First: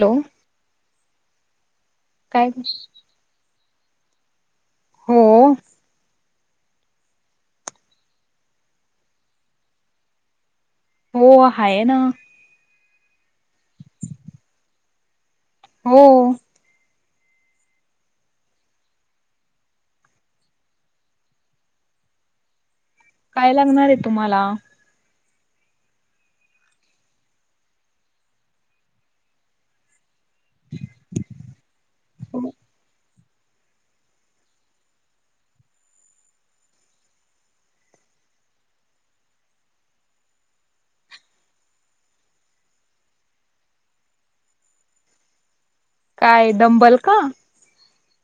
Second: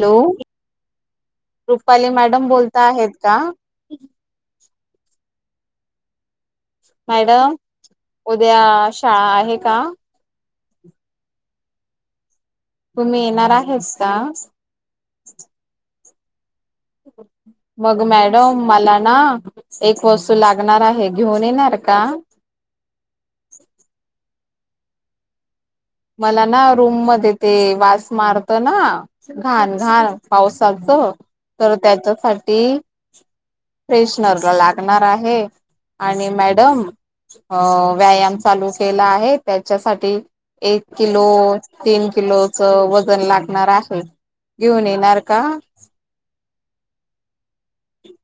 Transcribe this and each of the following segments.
Hello Rupali madam काय बोलता आहेत का? हो. मॅडम उद्या शाळा आहे का? हो आहे ना. तुम्ही येणार आहेस का आज? हो. मग मॅडम मला ना एक वस्तू लागणार आहे घेऊन येणार का? काय लागणार आहे तुम्हाला? मला ना रूममध्ये ते वास मारत ना घाण घाण. पावसाचं तर त्याच्यासाठी फ्रेशनरला लागणार आहे आणि मॅडम अ व्यायाम चालू केला आहे त्याच्यासाठी एक किलो, तीन किलोच वजन लागणार असेल. घेऊन येणार का? काय डंबल का?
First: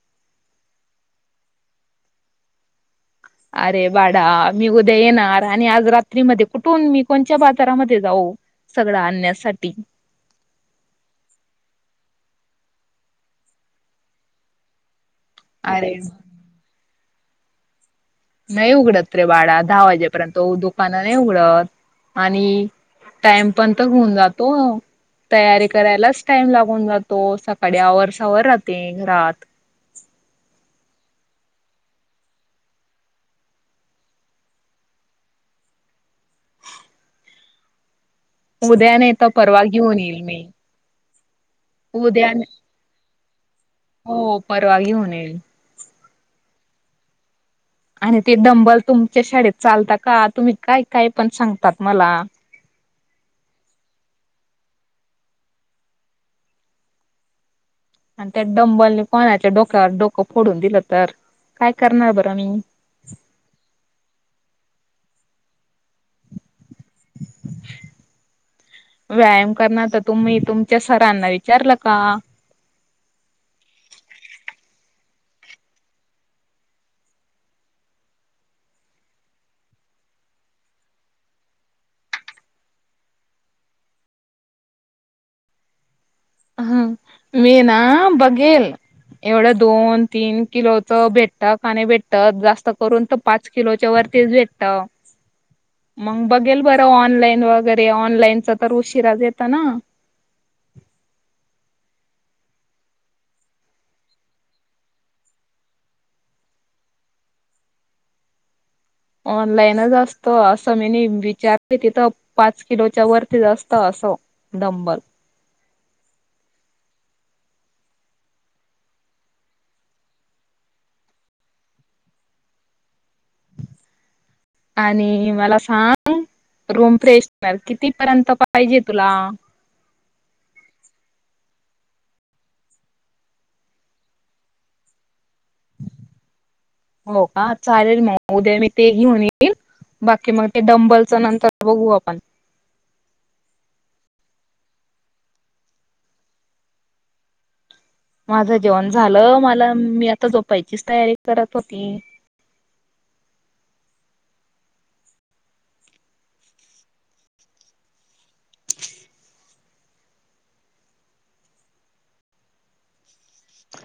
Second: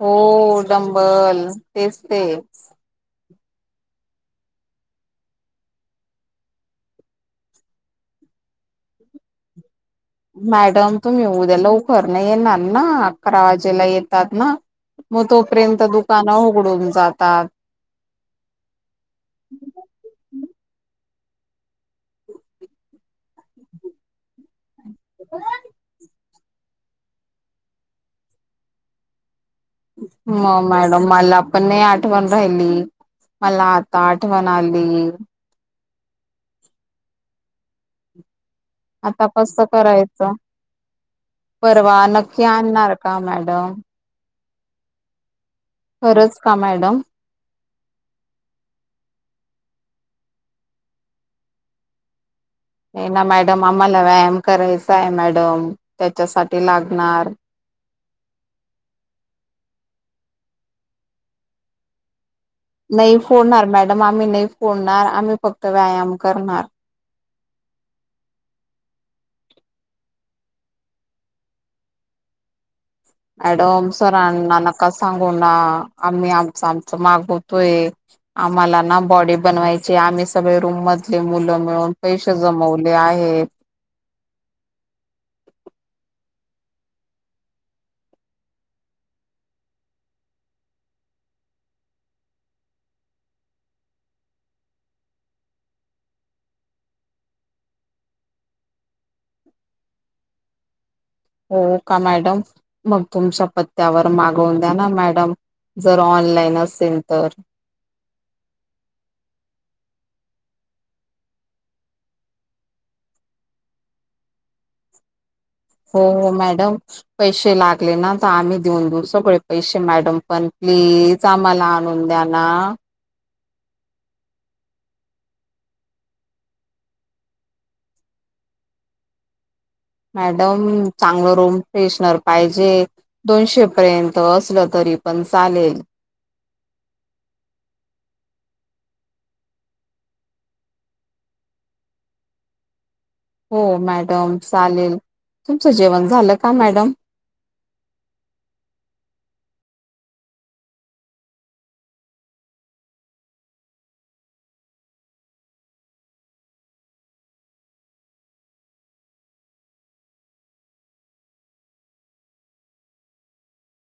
हो डंबल तेच ते. अरे बाडा मी उद्या येणार आणि आज रात्रीमध्ये कुठून मी कोणच्या बाजारामध्ये जाऊ. सगळं आणण्यासाठी. मॅडम तुम्ही उद्या लवकर नाही येणार ना अकरा वाजेला येतात ना. मग तोपर्यंत अरे दुकानं उघडून जातात. नाही उघडत रे बाळा दहा वाजेपर्यंत उ- दुकानं नाही उघडत आणि टाइम पण तर होऊन जातो. तयारी करायलाच टाइम लागून जातो सकाळी आवरसावर राहते घरात. म-मॅडम मला पण नाय आठवण राहिली. मला आता आठवण आली. उद्या नाही आता तर परवा कसं घेऊन येईल करायचं? मी परवा उद्या नक्की आणणार का मॅडम? हो परवा घेऊन येईल. खरंच का मॅडम. आणि ते डंबल तुमच्या शाळेत चालता का? तुम्ही काय काय पण सांगतात मला. ना मॅडम आम्हाला व्यायाम करायचा आहे मॅडम, त्याच्यासाठी लागणार. आणि त्या डंबलने कोणाच्या डोक्यावर डोकं फोडून दिलं तर काय करणार बरं मी. नाही फोडणार मॅडम आम्ही नाही फोडणार आम्ही फक्त व्यायाम करणार. व्यायाम करणार तर तुम्ही तुमच्या सरांना विचारलं का? मॅडम सरांना नका सांगू ना आम्ही आमचं आमचं मागवतोय. आम्हाला ना बॉडी बनवायचीय. आम्ही सगळे रूम मधले मुलं मिळून पैसे जमवले आहेत. वे ना बगेल एवढं दोन-तीन किलोचं भेटतं. का नाही भेटतं जास्त करून तर पाच किलोच्या वरतीच भेटतं. [inaudible] मंग बघेल बरं ऑनलाईन वगैरे ऑनलाईनचं तर उशिराचं येतं ना? हो का मॅडम? मग तुमच्या पत्त्यावर मागवून द्या ना मॅडम. जर ऑनलाईन असेल तर. ऑनलाईनच असतं असं, मीनी विचार तिथं. पाच किलोच्या वरती जास्त असं डब्बल. हो हो मॅडम. पैसे लागले ना तर आम्ही देऊन देऊ, सगळे पैसे मॅडम पण प्लीज. कामाला आणून द्या ना आणि मला सांग, रूम फ्रेशनर कितीपर्यंत पाहिजे तुला. मॅडम चांगलं रूम फ्रेशनर पाहिजेत. दोनशे पर्यंत असलं तरी पण चालेल. हो कां चालेल मग, उद्या मी ते घेऊन येईल. बाकी मग ते डंबलच, नंतर बघू आपण. हो मॅडम चालेल, तुमचं जेवण झालं का मॅडम. माझं जेवण झालं मला मी आता, झोपायची चं तयारी करत होती.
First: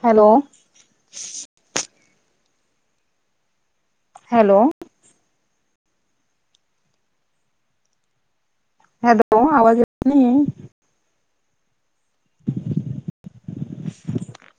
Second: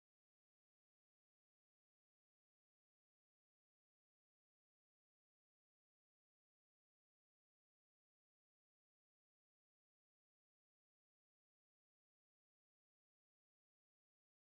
हॅलो. हॅलो, हॅलो, आवाज येत नये. [inaudible]